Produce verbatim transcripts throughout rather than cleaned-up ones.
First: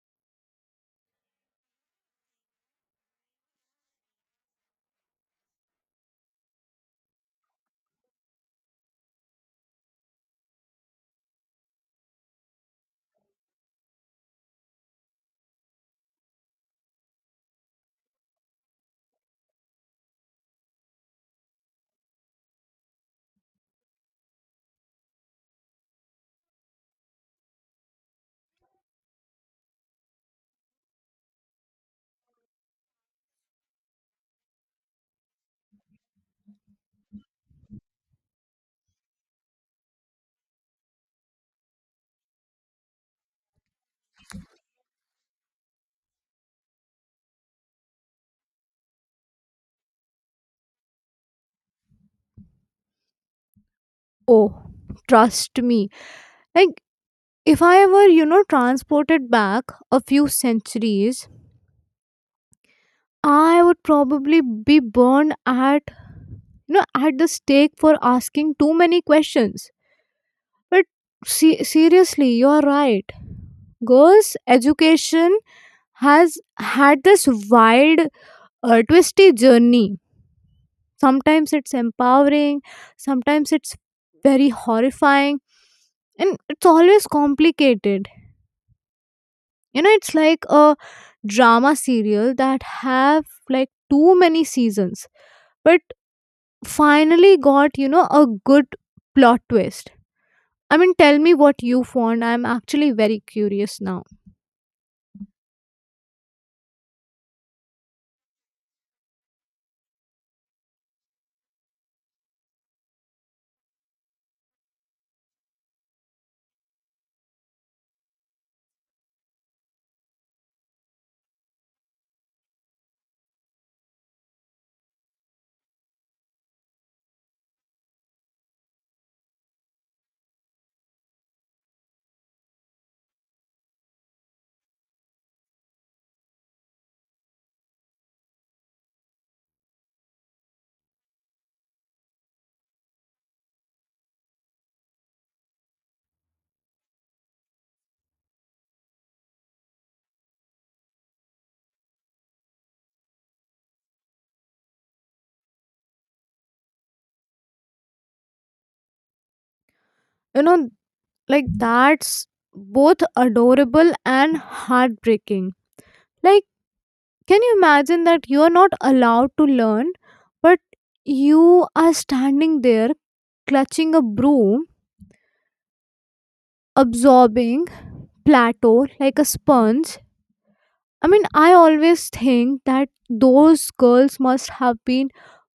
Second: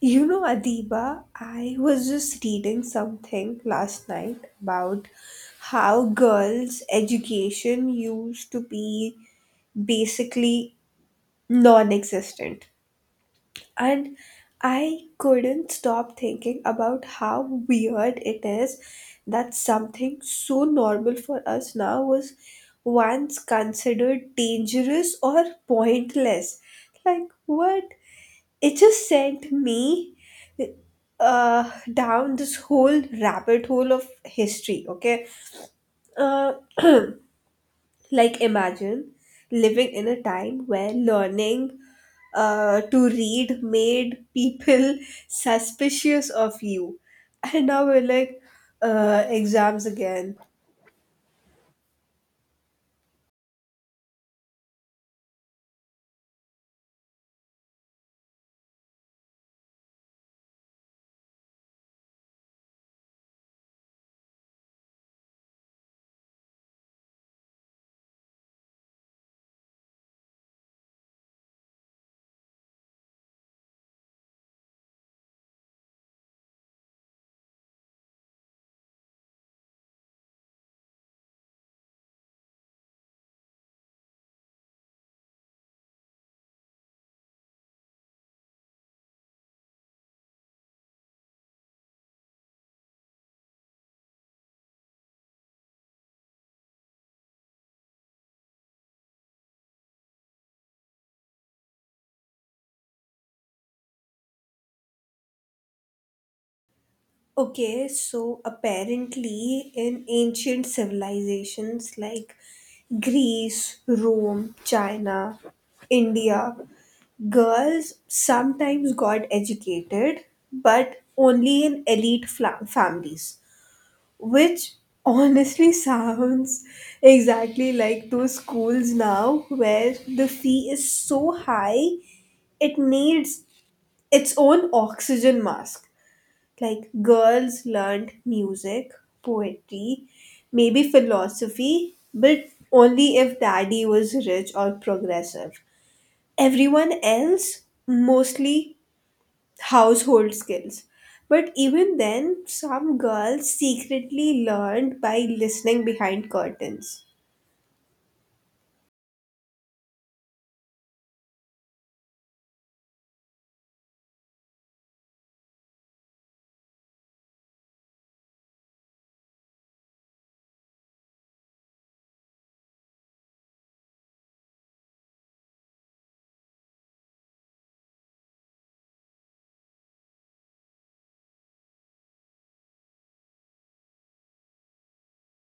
You know, Adiba, I was just reading something last night about how girls' education used to be basically non existent. And I couldn't stop thinking about how weird it is that something so normal for us now was once considered dangerous or pointless. Like, what? It just sent me uh, down this whole rabbit hole of history. Okay, uh, like imagine living in a time where learning uh, to read made people suspicious of you, and now we're like uh, exams again. Oh, trust me. Like, if I were, you know, transported back a few centuries, I would probably be burned at, you know, at the stake for asking too many questions. But se- seriously, you're right. Girls' education has had this wild, uh, twisty journey. Sometimes it's empowering, sometimes it's very horrifying, and it's always complicated. You know, it's like a drama serial that have like too many seasons but finally got, you know, a good plot twist. I mean, tell me what you found. I'm actually very curious now. Okay, so apparently in ancient civilizations like Greece, Rome, China, India, girls sometimes got educated, but only in elite fla- families, which honestly sounds exactly like those schools now where the fee is so high it needs its own oxygen mask. Like girls learned music, poetry, maybe philosophy, but only if daddy was rich or progressive. Everyone else, mostly household skills, but even then some girls secretly learned by listening behind curtains. You know, like, that's both adorable and heartbreaking. Like, can you imagine that you are not allowed to learn, but you are standing there clutching a broom, absorbing plateau like a sponge? I mean, I always think that those girls must have been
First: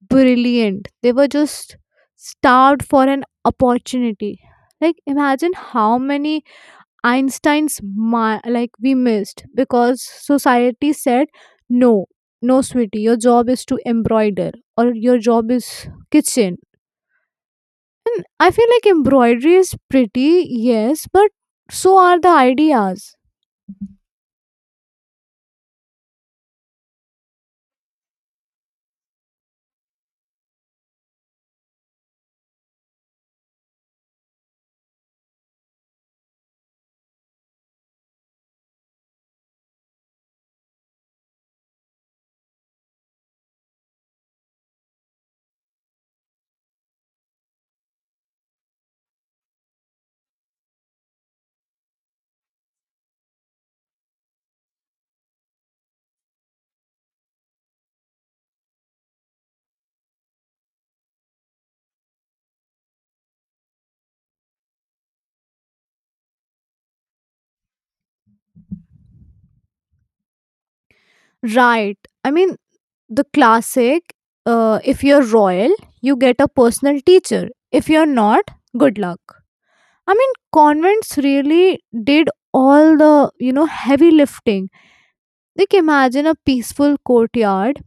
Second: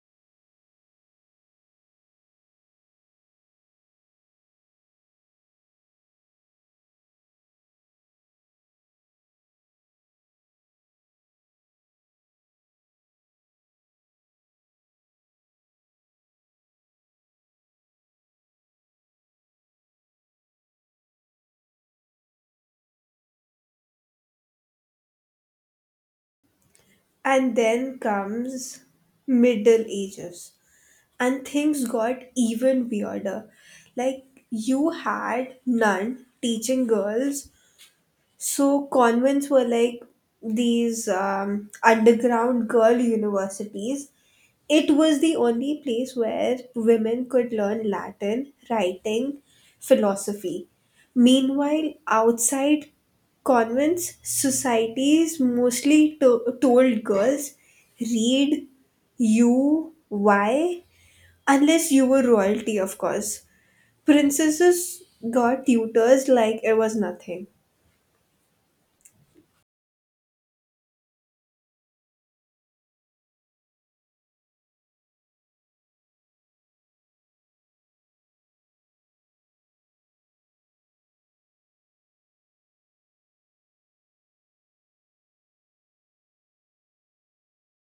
brilliant. They were just starved for an opportunity. Like, imagine how many Einstein's ma- like we missed because society said no, no sweetie, your job is to embroider or your job is kitchen. And I feel like embroidery is pretty, yes, but so are the ideas. And then comes middle ages, and things got even weirder. Like you had none teaching girls. So convents were like these um, underground girl universities. It was the only place where women could learn Latin, writing, philosophy. Meanwhile, outside convents, societies mostly to- told girls, read U Y unless you were royalty, of course. Princesses got tutors like it was nothing. Right. I mean the classic, uh, if you're royal, you get a personal teacher. If you're not, good luck. I mean convents really did all the, you know, heavy lifting. Like imagine a peaceful courtyard,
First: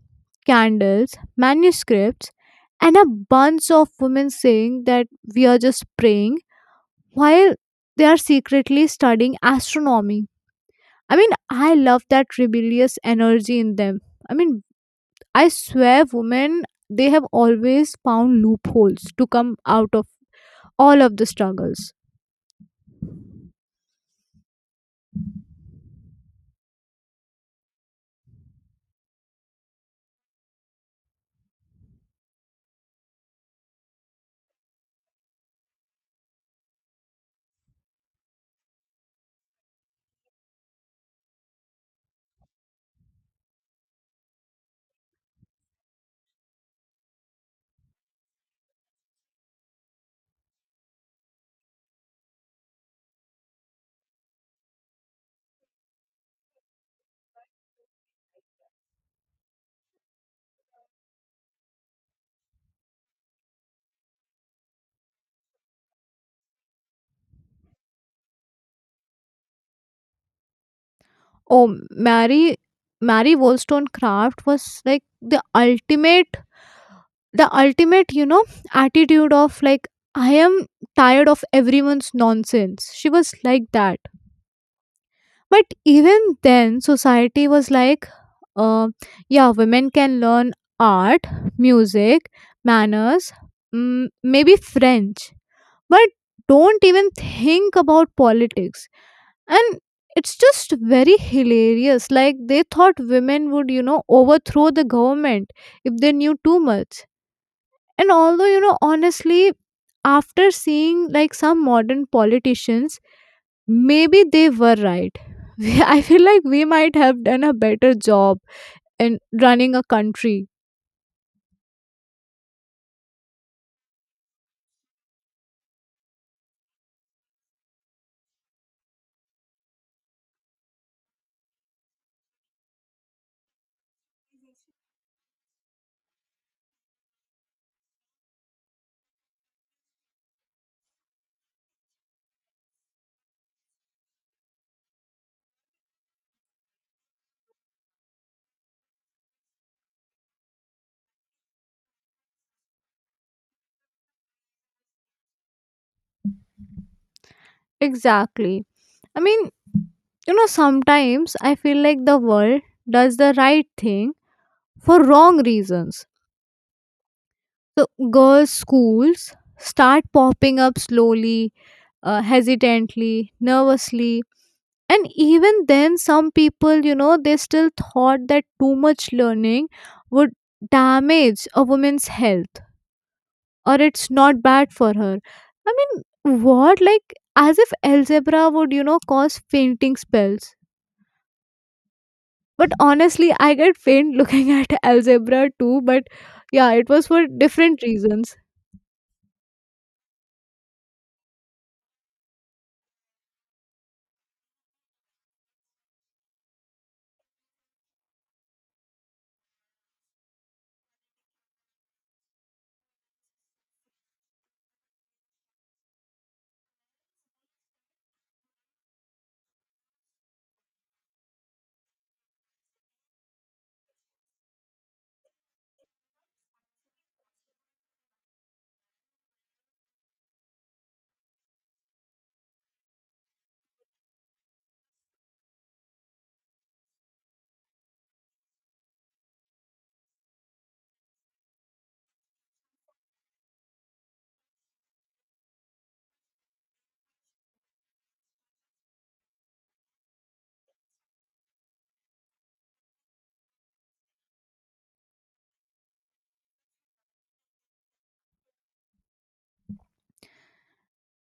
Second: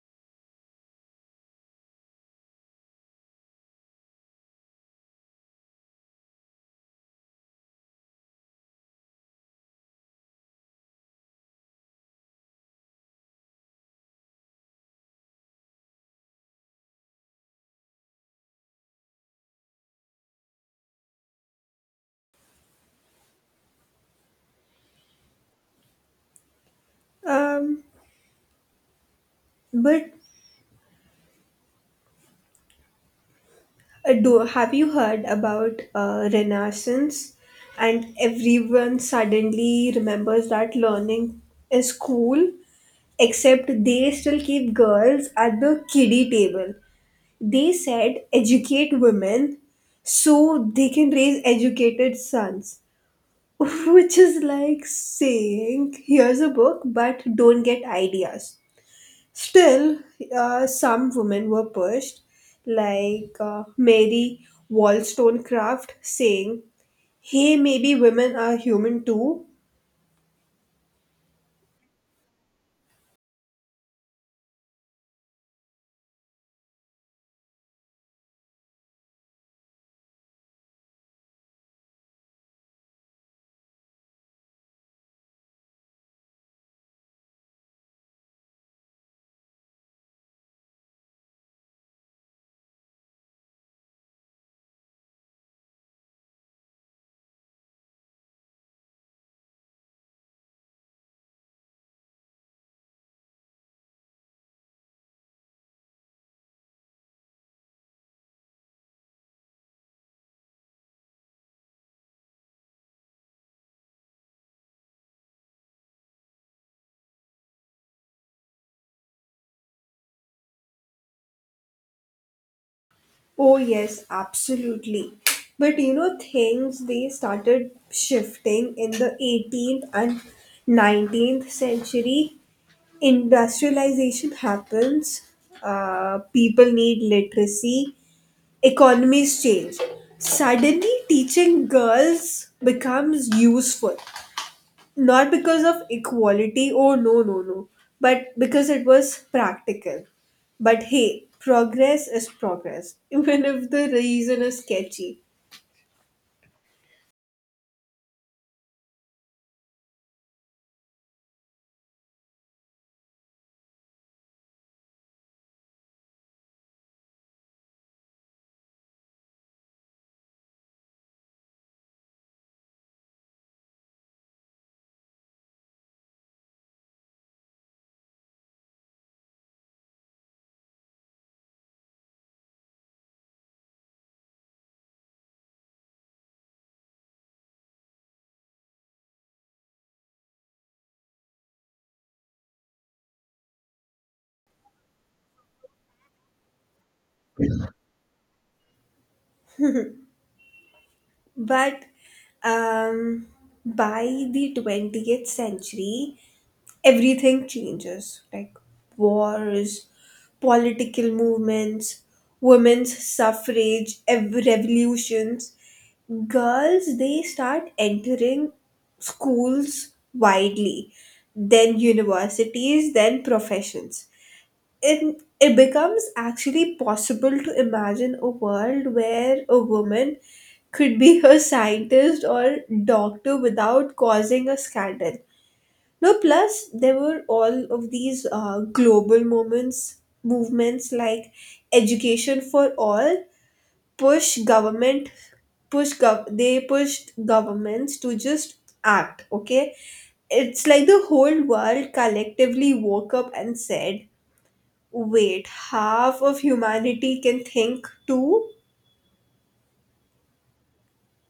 candles, manuscripts, and a bunch of women saying that we are just praying while they are secretly studying astronomy. I mean, I love that rebellious energy in them. I mean, I swear, women, they have always found loopholes to come out of all of the struggles. Um, but Uh, do have you heard about uh, Renaissance? And everyone suddenly remembers that learning is cool, except they still keep girls at the kiddie table. They said educate women so they can raise educated sons, which is like saying here's a book, but don't get ideas. Still, uh, some women were pushed, like uh, Mary Wollstonecraft saying, "Hey, maybe women are human too." Oh, Mary, Mary Wollstonecraft was like the ultimate the ultimate you know attitude of like I am tired of everyone's nonsense. She was like that, but even then society was like, uh, yeah, women can learn art, music, manners, mm, maybe French, but don't even think about politics. And it's just very hilarious, like they thought women would, you know, overthrow the government if they knew too much. And although, you know, honestly, after seeing like some modern politicians, maybe they were right. We- I feel like we might have done a better job in running a country. Oh, yes, absolutely. But you know, things they started shifting in the eighteenth and nineteenth century. Industrialization happens, uh, people need literacy, economies change. Suddenly, teaching girls becomes useful. Not because of equality, oh no, no, no, but because it was practical. But hey, progress is progress, even if the reason is sketchy. Exactly. I mean, you know, sometimes I feel like the world does the right thing for wrong reasons. So girls schools start popping up slowly, uh, hesitantly, nervously. And even then some people, you know, they still thought that too much learning would damage a woman's health or it's not bad for her. I mean, what, like as if algebra would, you know, cause fainting spells. But honestly, I get faint looking at algebra too, but yeah, it was for different reasons. But um, by the twentieth century, everything changes, like wars, political movements, women's suffrage, ev- revolutions. Girls, they start entering schools widely, then universities, then professions. It, it becomes actually possible to imagine a world where a woman could be a scientist or doctor without causing a scandal. No, plus there were all of these uh, global moments, movements like education for all, push government, push gov- they pushed governments to just act. Okay, it's like the whole world collectively woke up and said, "Wait, half of humanity can think too."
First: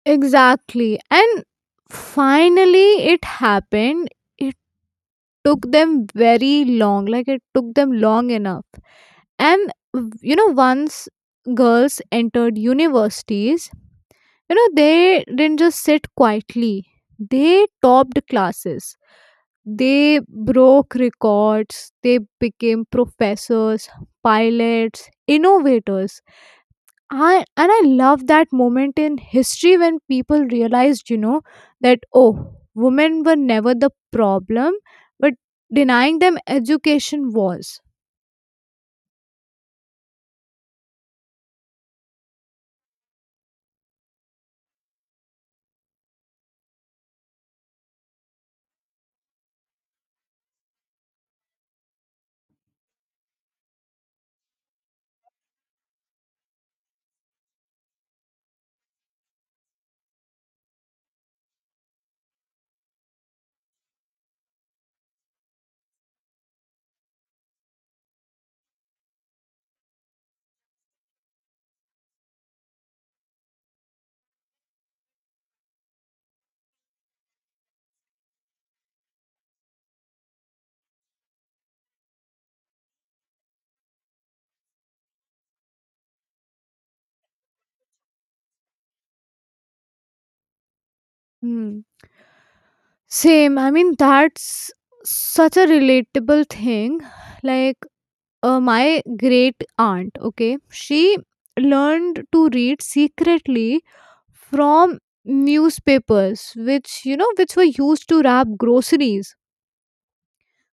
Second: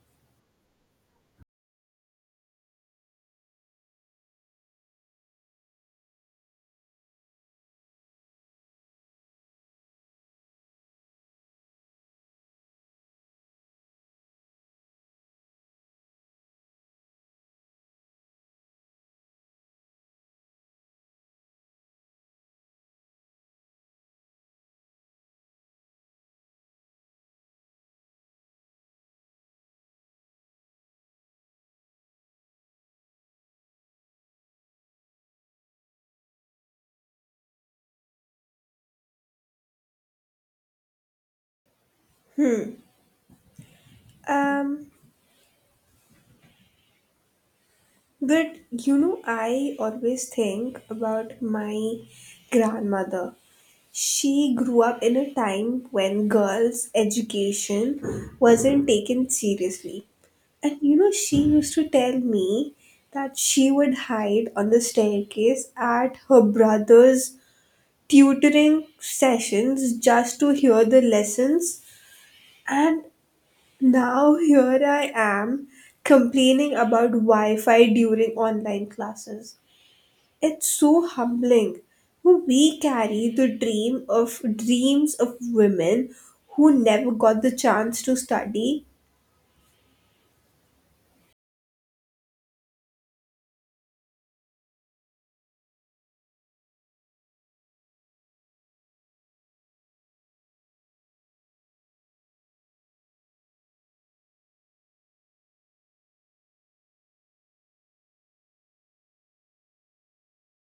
Exactly. And finally it happened. It took them very long. Like it took them long enough. And you know, once girls entered universities, you know, they didn't just sit quietly. They topped classes, they broke records, they became professors, pilots, innovators. I, and i love that moment in history when people realized, you know, that oh, women were never the problem, but denying them education was. Um, but you know, I always think about my grandmother. She grew up in a time when girls' education wasn't taken seriously. And you know, she used to tell me that she would hide on the staircase at her brother's tutoring sessions just to hear the lessons. And now here I am complaining about Wi Fi during online classes. It's so humbling. We carry the dream of dreams of women who never got the chance to study, Hmm. Same. I mean, that's such a relatable thing. Like, uh, my great aunt, okay, she learned to read secretly from newspapers, which, you know, which were used to wrap groceries.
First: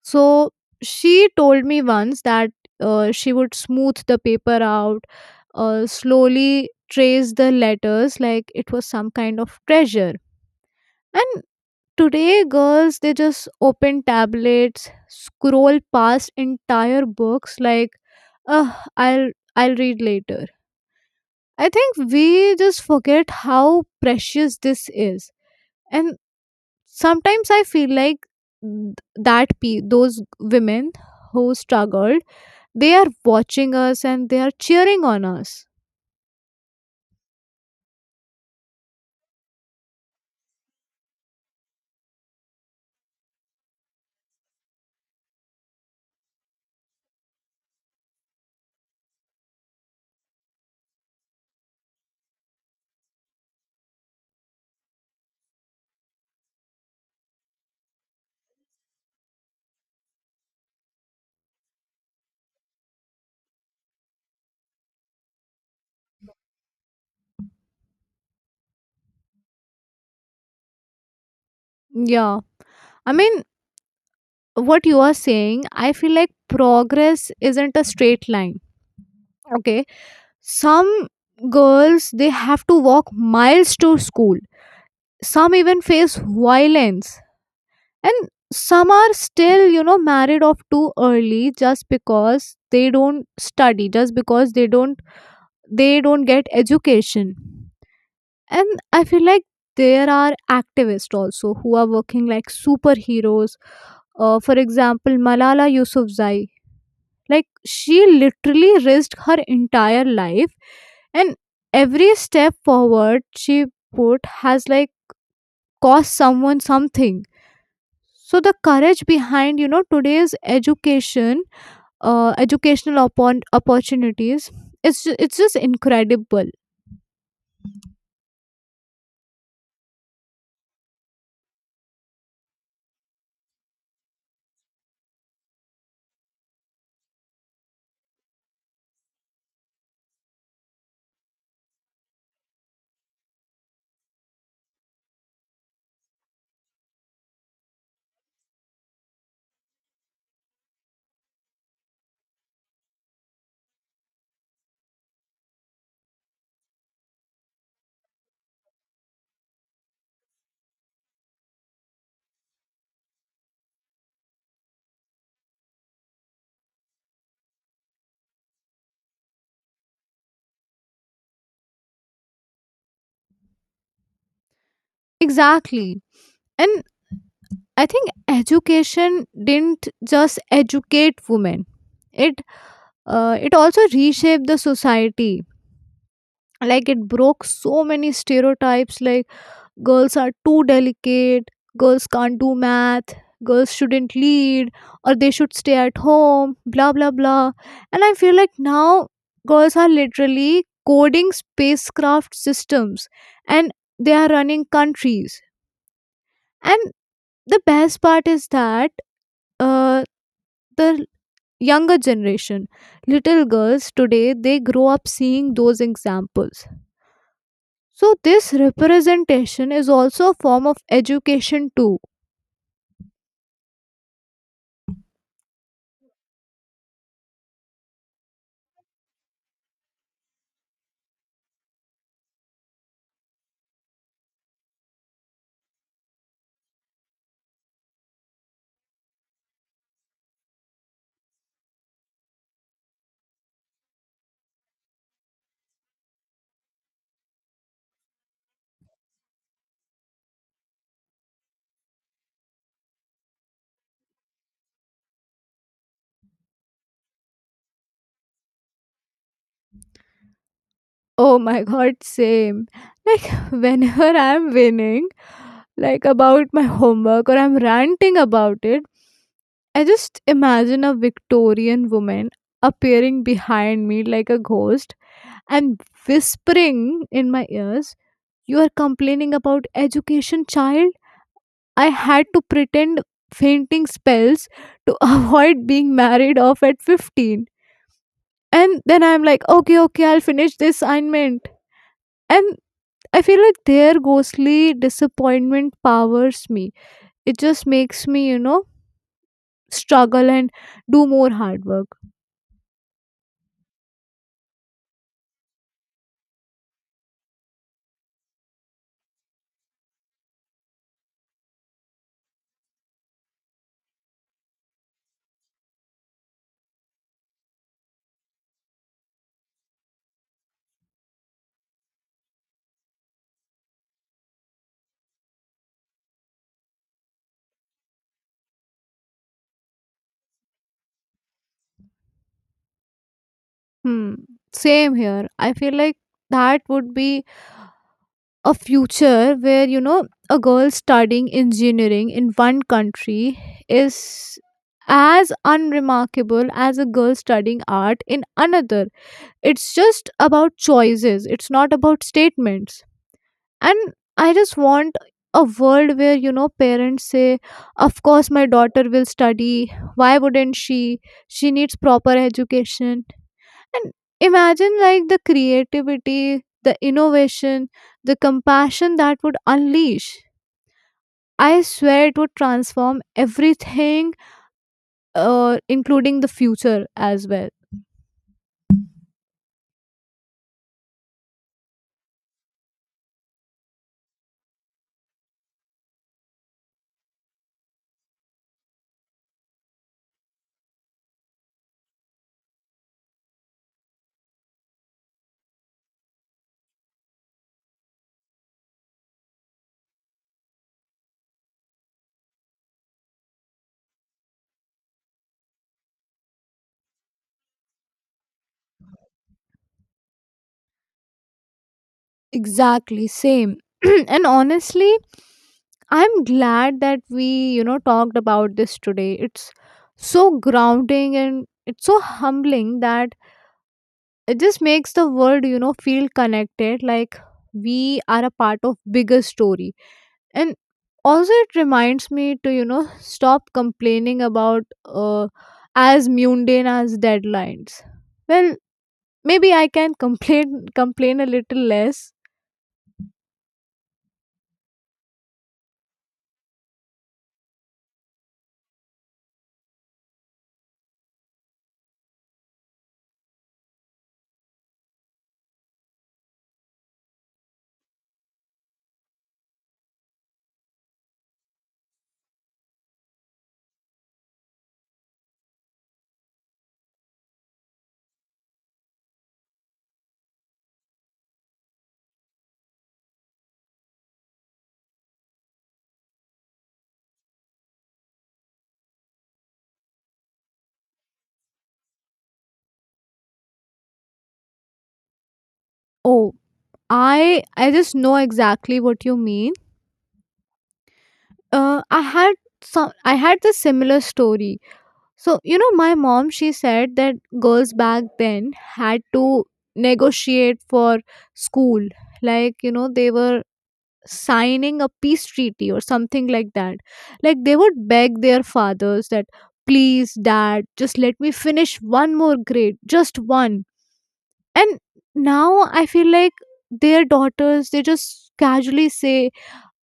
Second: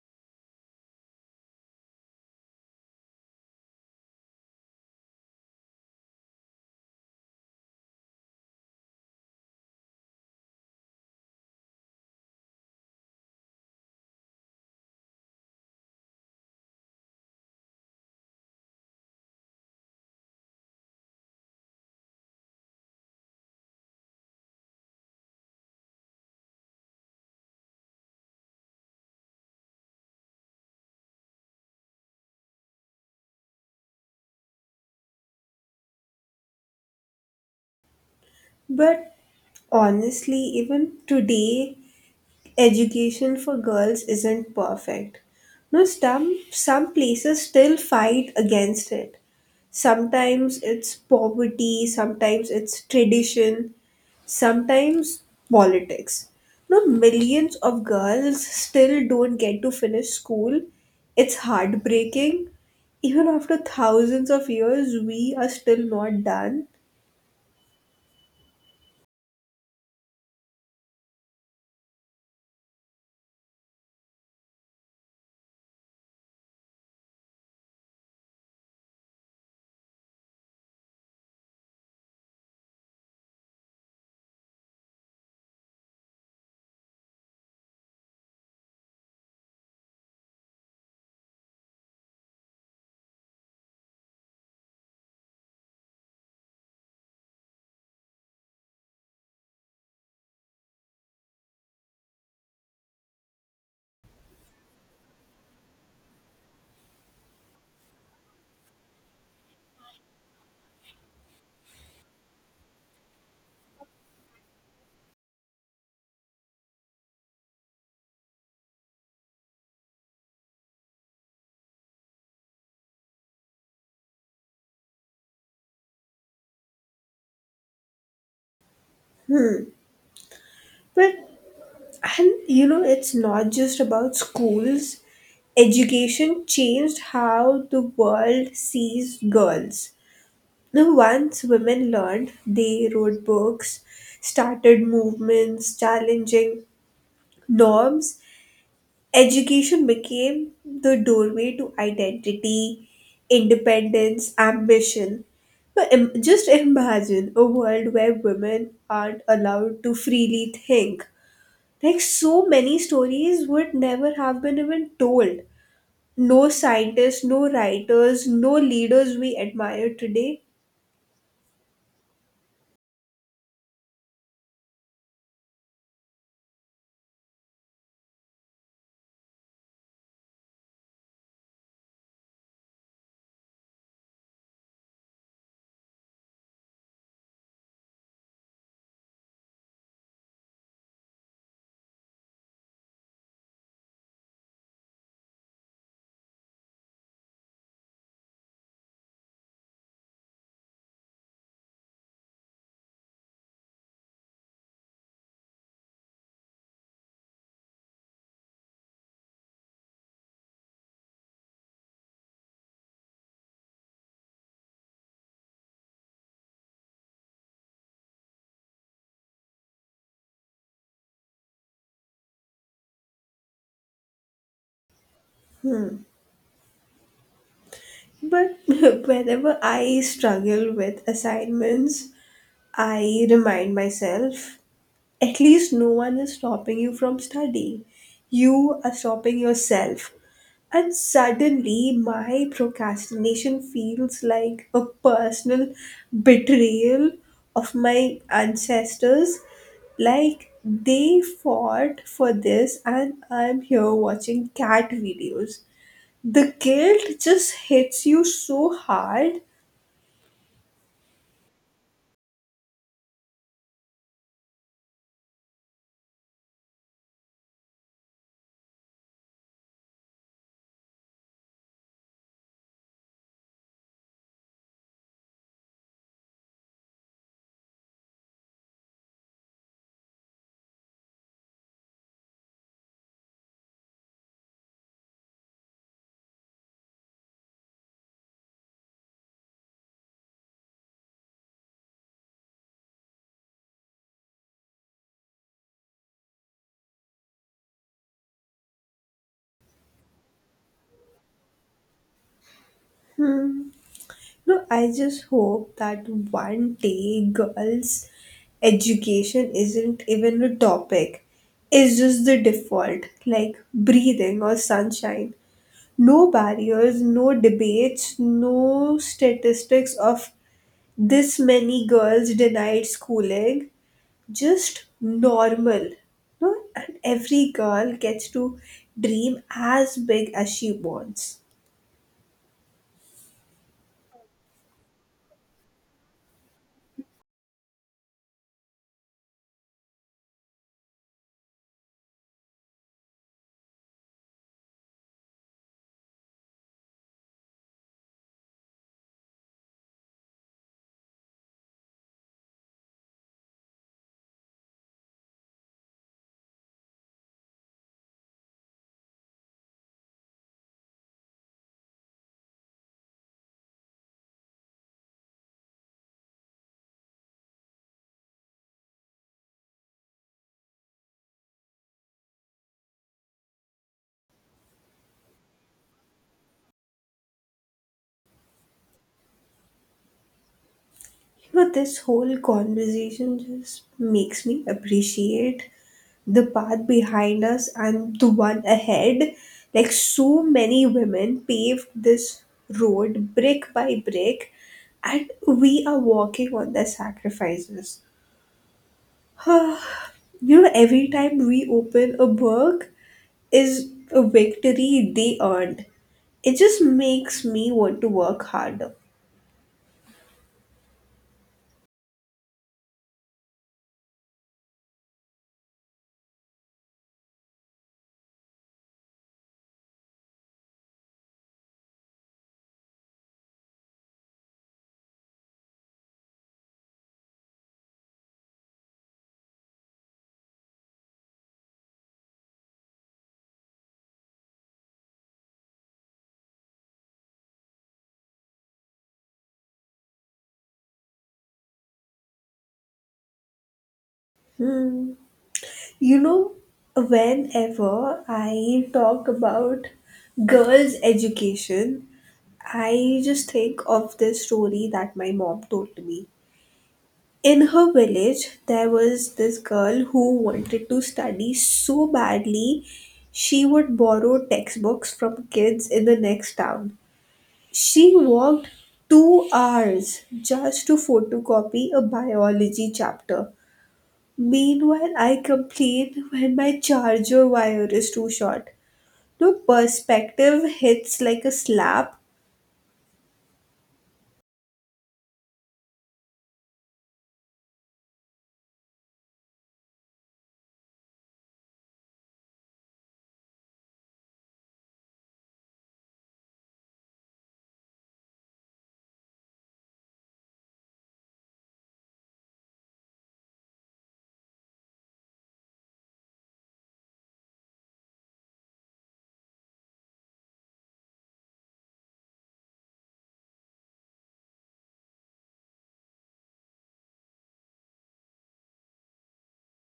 So, she told me once that uh, she would smooth the paper out, uh, slowly trace the letters like it was some kind of treasure. And. Today, girls they just open tablets, scroll past entire books like, "Ugh, I'll I'll read later." I think we just forget how precious this is, and sometimes I feel like th- that pe- those women who struggled, they are watching us and they are cheering on us. but honestly, even today, education for girls isn't perfect. No, some, some places still fight against it. Sometimes it's poverty, sometimes it's tradition, sometimes politics. No, millions of girls still don't get to finish school. It's heartbreaking. Even after thousands of years, we are still not done. Yeah, I mean, what you are saying, I feel like progress isn't a straight line. Okay, some girls they have to walk miles to school. Some even face violence, and some are still, you know, married off too early just because they don't study, just because they don't they don't get education. And I feel like there are activists also who are working like superheroes, uh, for example Malala Yousafzai. Like she literally risked her entire life, and every step forward she put has like cost someone something. So the courage behind, you know, today's education, uh, educational oppor- opportunities, it's ju- it's just incredible. But And you know, it's not just about schools. Education changed how the world sees girls. Now, once women learned, they wrote books, started movements, challenging norms. Education became the doorway to identity, independence, ambition. But im- just imagine a world where women aren't allowed to freely think, like so many stories would never have been even told. No scientists, no writers, no leaders we admire today. Exactly. And I think education didn't just educate women. It uh, it also reshaped the society. Like it broke so many stereotypes, like girls are too delicate, girls can't do math, girls shouldn't lead, or they should stay at home, blah blah blah. And I feel like now girls are literally coding spacecraft systems, and they are running countries. And the best part is that, uh, the younger generation, little girls today, they grow up seeing those examples. So this representation is also a form of education too. But whenever I struggle with assignments, I remind myself at least no one is stopping you from studying. You are stopping yourself. And suddenly, my procrastination feels like a personal betrayal of my ancestors. Like they fought for this, and I'm here watching cat videos. The guilt just hits you so hard. Oh my god, same. Like, whenever I'm winning, like about my homework or I'm ranting about it, I just imagine a Victorian woman appearing behind me like a ghost and whispering in my ears, "You are complaining about education, child? I had to pretend fainting spells to avoid being married off at fifteen" And then I'm like, okay, okay, I'll finish this assignment. And I feel like their ghostly disappointment powers me. It just makes me, you know, struggle and do more hard work. Hmm. No, I just hope that one day girls' education isn't even a topic. It's just the default, like breathing or sunshine. No barriers, no debates, no statistics of this many girls denied schooling. Just normal. No? And every girl gets to dream as big as she wants. Hmm. Same here. I feel like that would be a future where, you know, a girl studying engineering in one country is as unremarkable as a girl studying art in another. It's just about choices, it's not about statements. And I just want a world where, you know, parents say of course my daughter will study, why wouldn't she she needs proper education. And imagine like the creativity, the innovation, the compassion that would unleash. I swear it would transform everything, uh, including the future as well. You know, this whole conversation just makes me appreciate the path behind us and the one ahead. Like, so many women paved this road brick by brick, and we are walking on their sacrifices. You know, every time we open a book is a victory they earned. It just makes me want to work harder. Exactly, same. And honestly, I'm glad that we, you know, talked about this today. It's so grounding and it's so humbling that it just makes the world, you know, feel connected, like we are a part of bigger story. And also it reminds me to, you know, stop complaining about uh, as mundane as deadlines. Well, maybe I can complain complain a little less. Hmm. You know, whenever I talk about girls' education, I just think of this story that my mom told me. In her village, there was this girl who wanted to study so badly, she would borrow textbooks from kids in the next town. She worked two hours just to photocopy a biology chapter. Meanwhile, I complain when my charger wire is too short. No perspective hits like a slap. Oh, I I just know exactly what you mean. Uh, I had some I had the similar story. So you know, my mom she said that girls back then had to negotiate for school, like you know they were signing a peace treaty or something like that. Like they would beg their fathers that please, dad, just let me finish one more grade, just one. And now I feel like their daughters they just casually say,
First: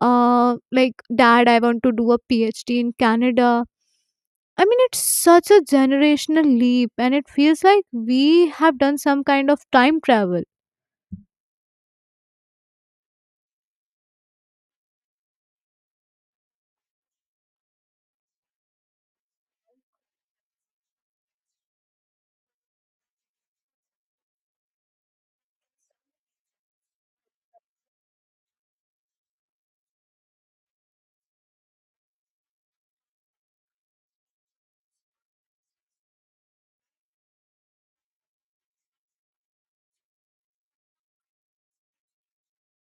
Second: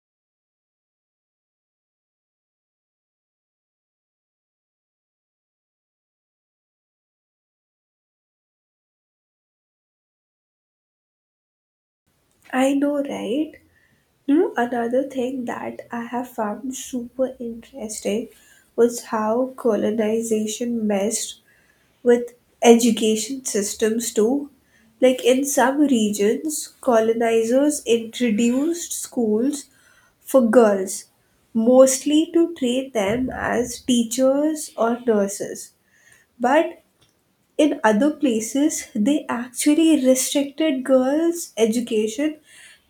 uh, like, dad, I want to do a PhD in Canada. I mean, it's such a generational leap and it feels like we have done some kind of time travel. I know, right? You know, another thing that I have found super interesting was how colonization messed with education systems too. Like in some regions, colonizers introduced schools for girls, mostly to train them as teachers or nurses. But in other places, they actually restricted girls' education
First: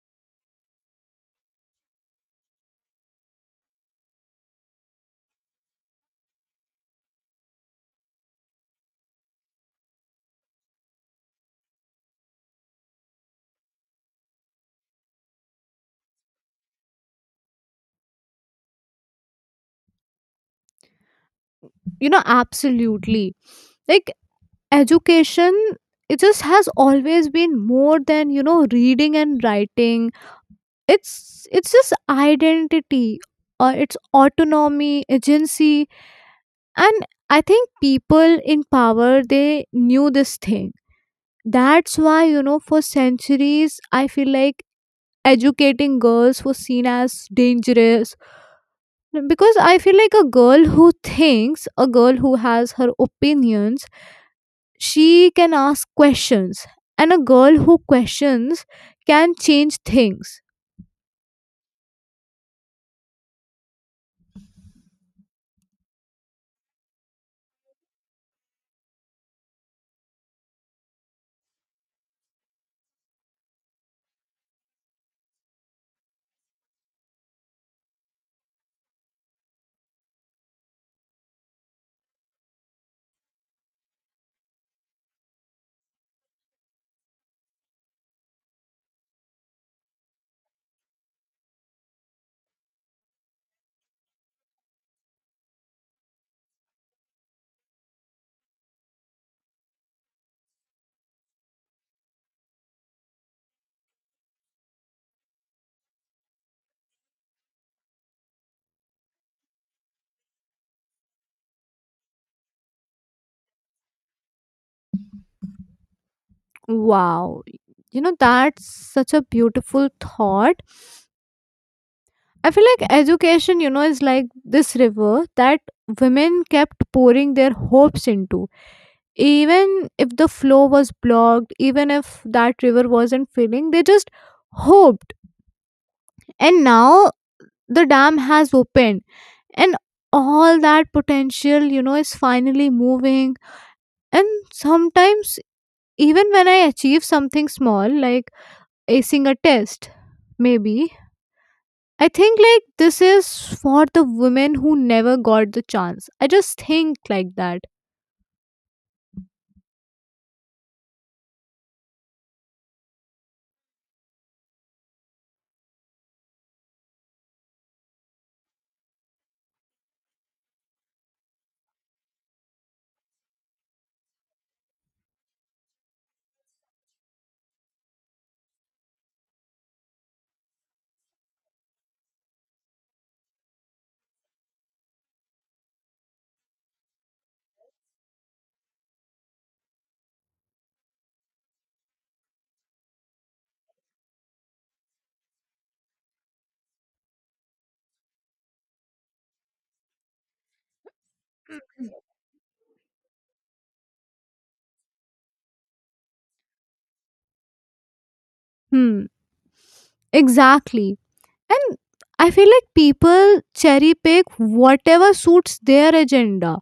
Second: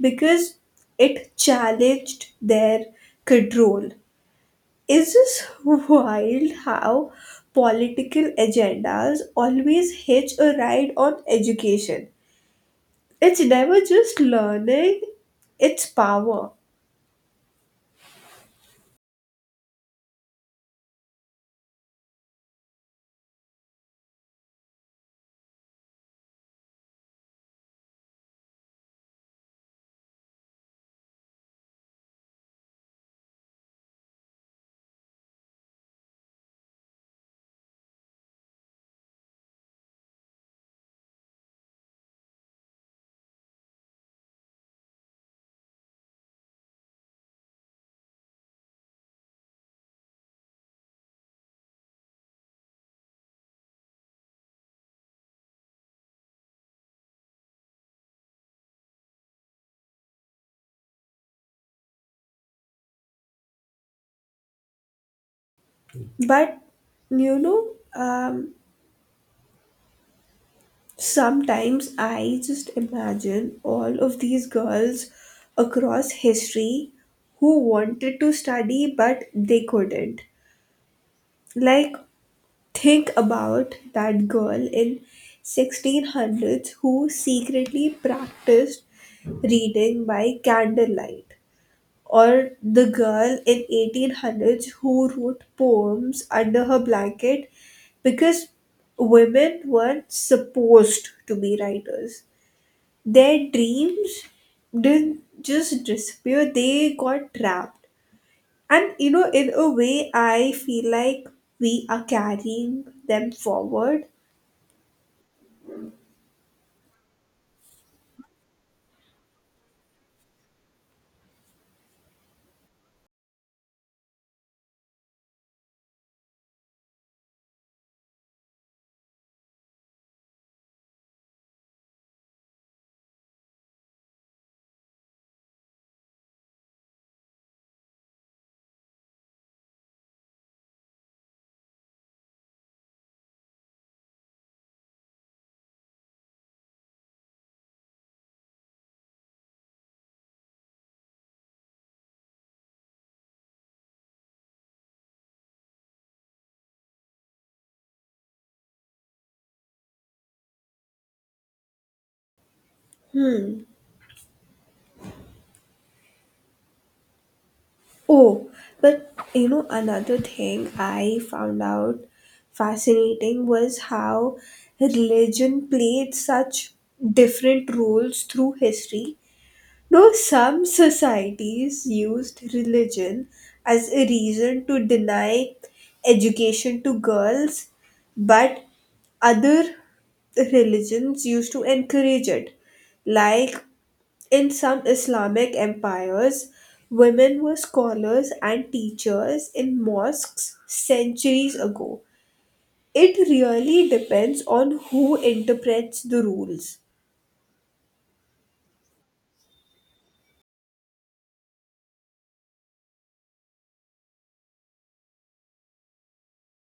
because it challenged their control. Is this wild how political agendas always hitch a ride on education? It's never just learning, it's power. You know, absolutely. Like education, it just has always been more than, you know, reading and writing. It's it's just identity, or it's autonomy, agency. And I think people in power, they knew this thing. That's why, you know, for centuries, I feel like educating girls was seen as dangerous. Because I feel like a girl who thinks, a girl who has her opinions, she can ask questions. And a girl who questions can change things. But you know, um, sometimes I just imagine all of these girls across history who wanted to study but they couldn't. Like think about that girl in sixteen hundreds who secretly practiced reading by candlelight, or the girl in eighteen hundreds who wrote poems under her blanket because women weren't supposed to be writers. Their dreams didn't just disappear, they got trapped. And you know, in a way, I feel like we are carrying them forward. Wow. You know, that's such a beautiful thought. I feel like education, you know, is like this river that women kept pouring their hopes into, even if the flow was blocked, even if that river wasn't filling, they just hoped. And now the dam has opened, and all that potential, you know, is finally moving. And sometimes even when I achieve something small, like acing a test, maybe I think like this is for the women who never got the chance. I just think like that. Hmm. Oh, but you know, another thing I found out fascinating was how religion played such different roles through history. Though some societies used religion as a reason to deny education to girls, but other religions used to encourage it. Like in some Islamic empires, women were scholars and teachers in mosques centuries ago. It really depends on who interprets the rules. Hmm, exactly. And I feel like people cherry pick whatever suits their agenda.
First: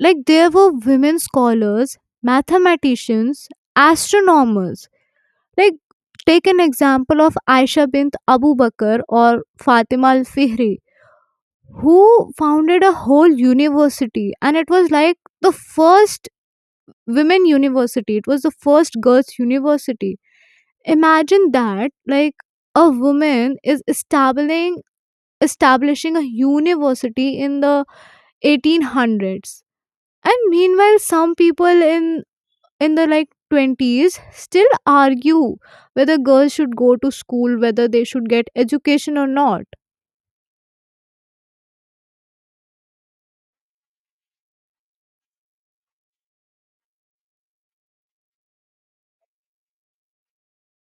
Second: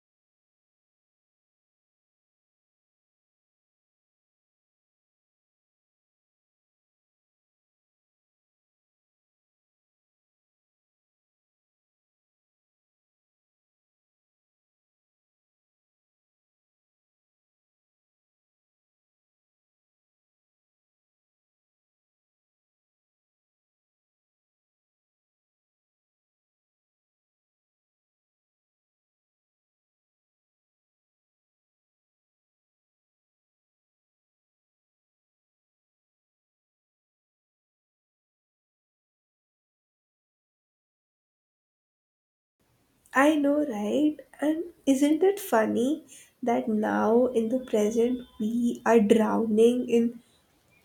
Like there were women scholars, mathematicians, astronomers. Like take an example of Aisha bint Abu Bakr or Fatima al-Fihri who founded a whole university, and it was like the first women university. It was the first girls university. Imagine that, like a woman is establishing establishing a university in the eighteen hundreds, and meanwhile some people in in the like twenties still argue whether girls should go to school, whether they should get education or not. I know, right? And isn't it funny that now in the present we are drowning in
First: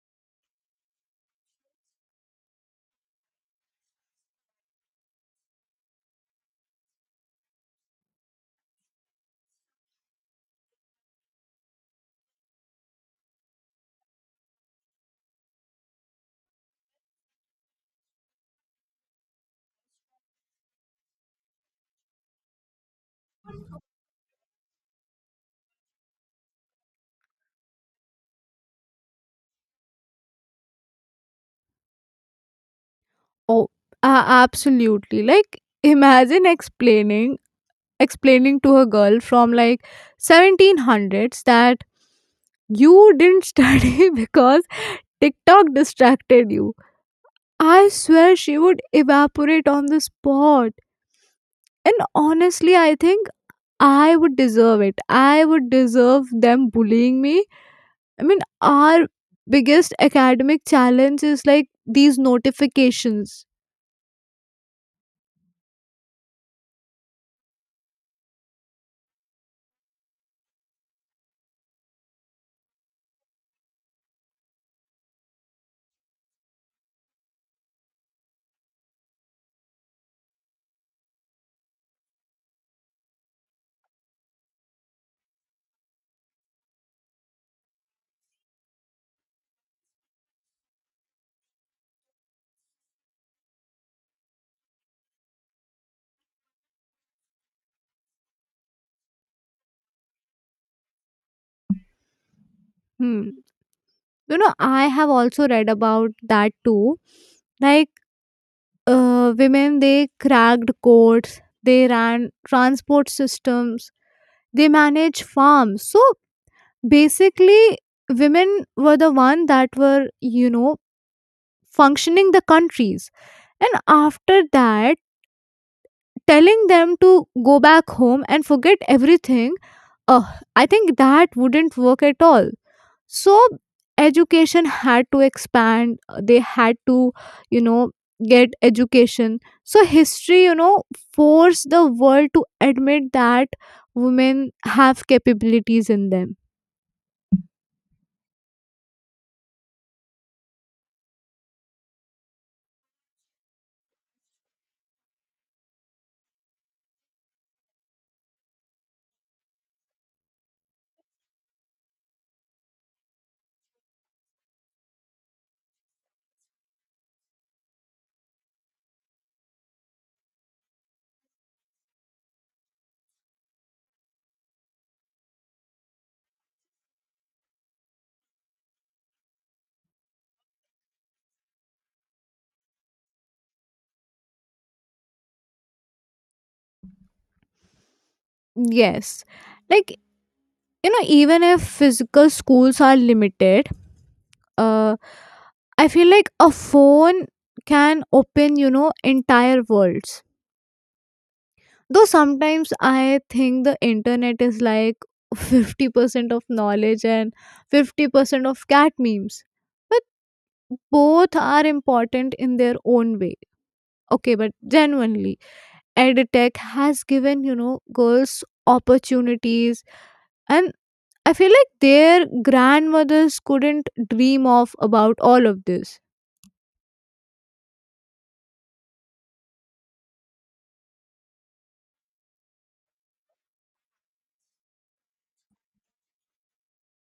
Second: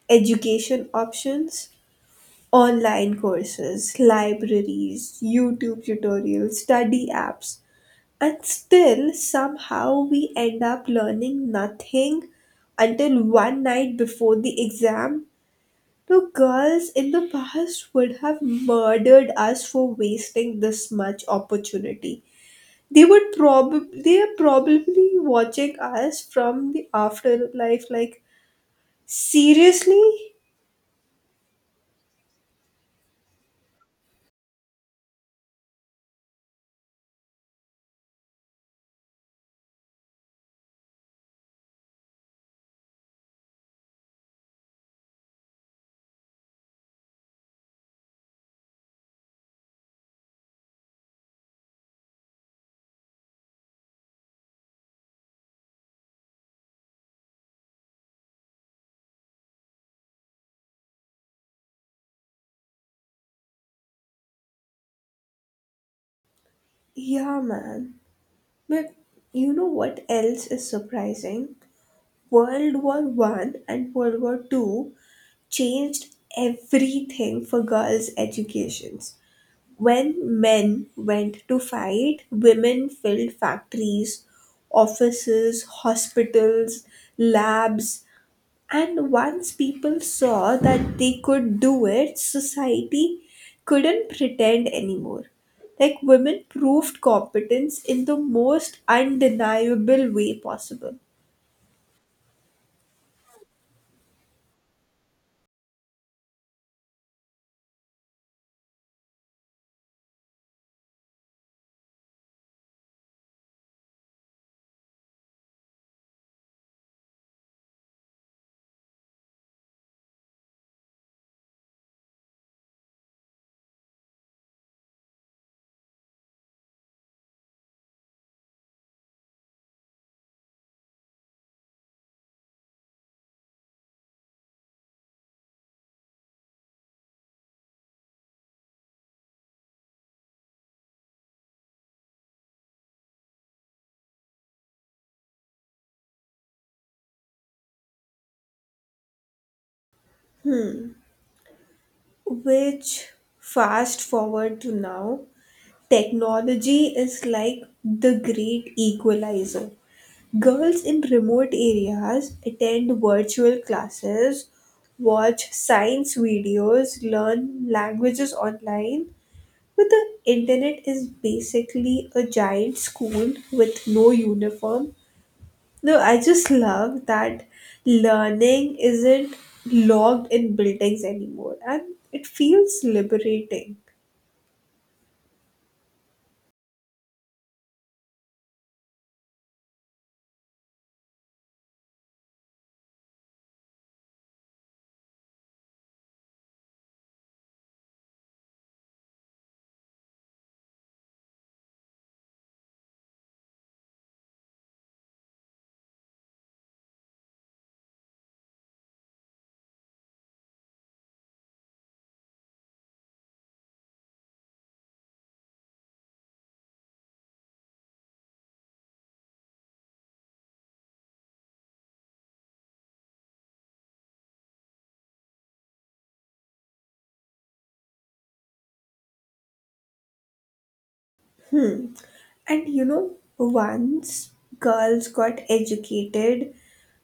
education options? Online courses, libraries, YouTube tutorials, study apps. And still, somehow, we end up learning nothing until one night before the exam. The girls in the past would have murdered us for wasting this much opportunity. They would probably they are probably watching us from the afterlife like, seriously. Oh, a- absolutely. Like imagine explaining explaining to a girl from like seventeen hundreds that you didn't study because TikTok distracted you. I swear she would evaporate on the spot. And honestly, I think I would deserve it. I would deserve them bullying me. I mean, our biggest academic challenge is like these notifications. Yeah, man. But you know what else is surprising, world war I and world war II changed everything for girls educations. When men went to fight, women filled factories, offices, hospitals, labs. And once people saw that they could do it, society couldn't pretend anymore. Like women proved competence in the most undeniable way possible. Hmm. You know, I have also read about that too. Like, uh, women, they cracked codes, they ran transport systems, they managed farms. So basically, women were the one that were, you know, functioning the countries. And after that, telling them to go back home and forget everything, uh, I think that wouldn't work at all. So, education had to expand, uh, they had to, you know, get education. So, history, you know, forced the world to admit that women have capabilities in them. Which, fast forward to now, technology is like the great equalizer. Girls in remote areas attend virtual classes, watch science videos, learn languages online, but the internet is basically a giant school with no uniform. No, I just love that learning isn't logged in buildings anymore, and it feels liberating. Yes. Like, you know, even if physical schools are limited, uh I feel like a phone can open, you know, entire worlds. Though sometimes I think the internet is like fifty percent of knowledge and fifty percent of cat memes, but both are important in their own way. Okay, but genuinely edtech has given, you know, girls opportunities, and I feel like their grandmothers couldn't dream of about all of this. Hmm. And you know, once girls got educated,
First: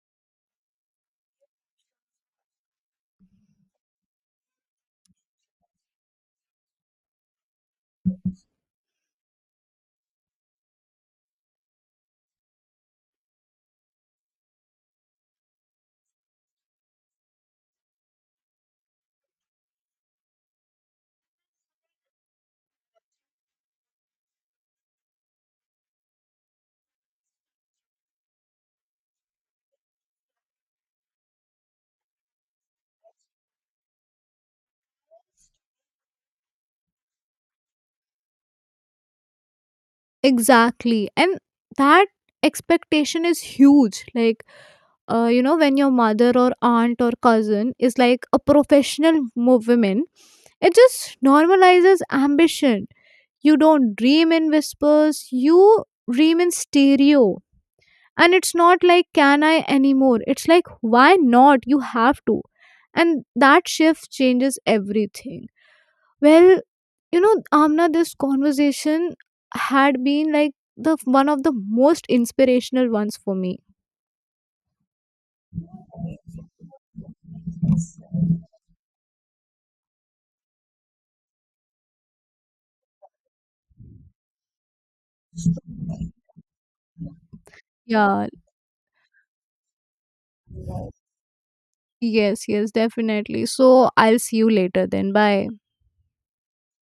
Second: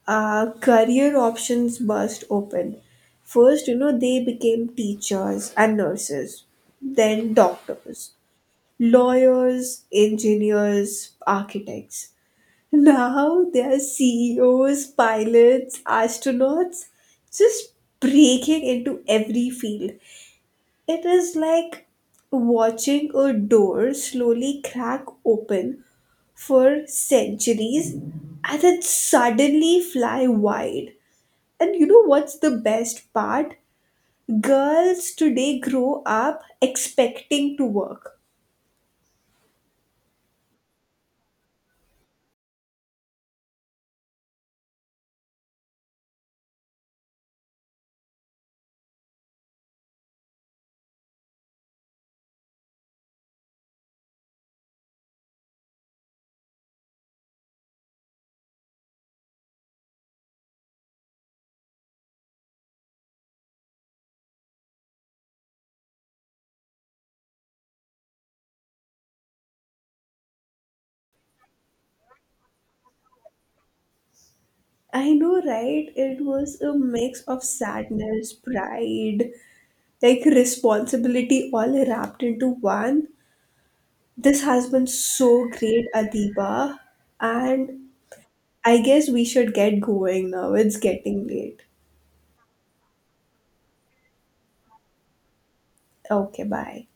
uh, career options burst open. First, you know, they became teachers and nurses, then doctors, lawyers, engineers, architects. Now they are C E Os, pilots, astronauts, just breaking into every field. It is like watching a door slowly crack open for centuries and then suddenly fly wide. And you know what's the best part? Girls today grow up expecting to work. Exactly. And that expectation is huge. Like, uh, you know, when your mother or aunt or cousin is like a professional mo- woman, it just normalizes ambition. You don't dream in whispers, you dream in stereo. And it's not like, can I anymore? It's like, why not? You have to. And that shift changes everything. Well, you know, Amna, this conversation had been like the one of the most inspirational ones for me. I know, right? It was a mix of sadness, pride, like responsibility all wrapped into one. This has been so great, Adiba. And Yeah, I guess we should get going now. It's getting late. yes, yes, definitely. So I'll see you later then. Bye. Okay, bye.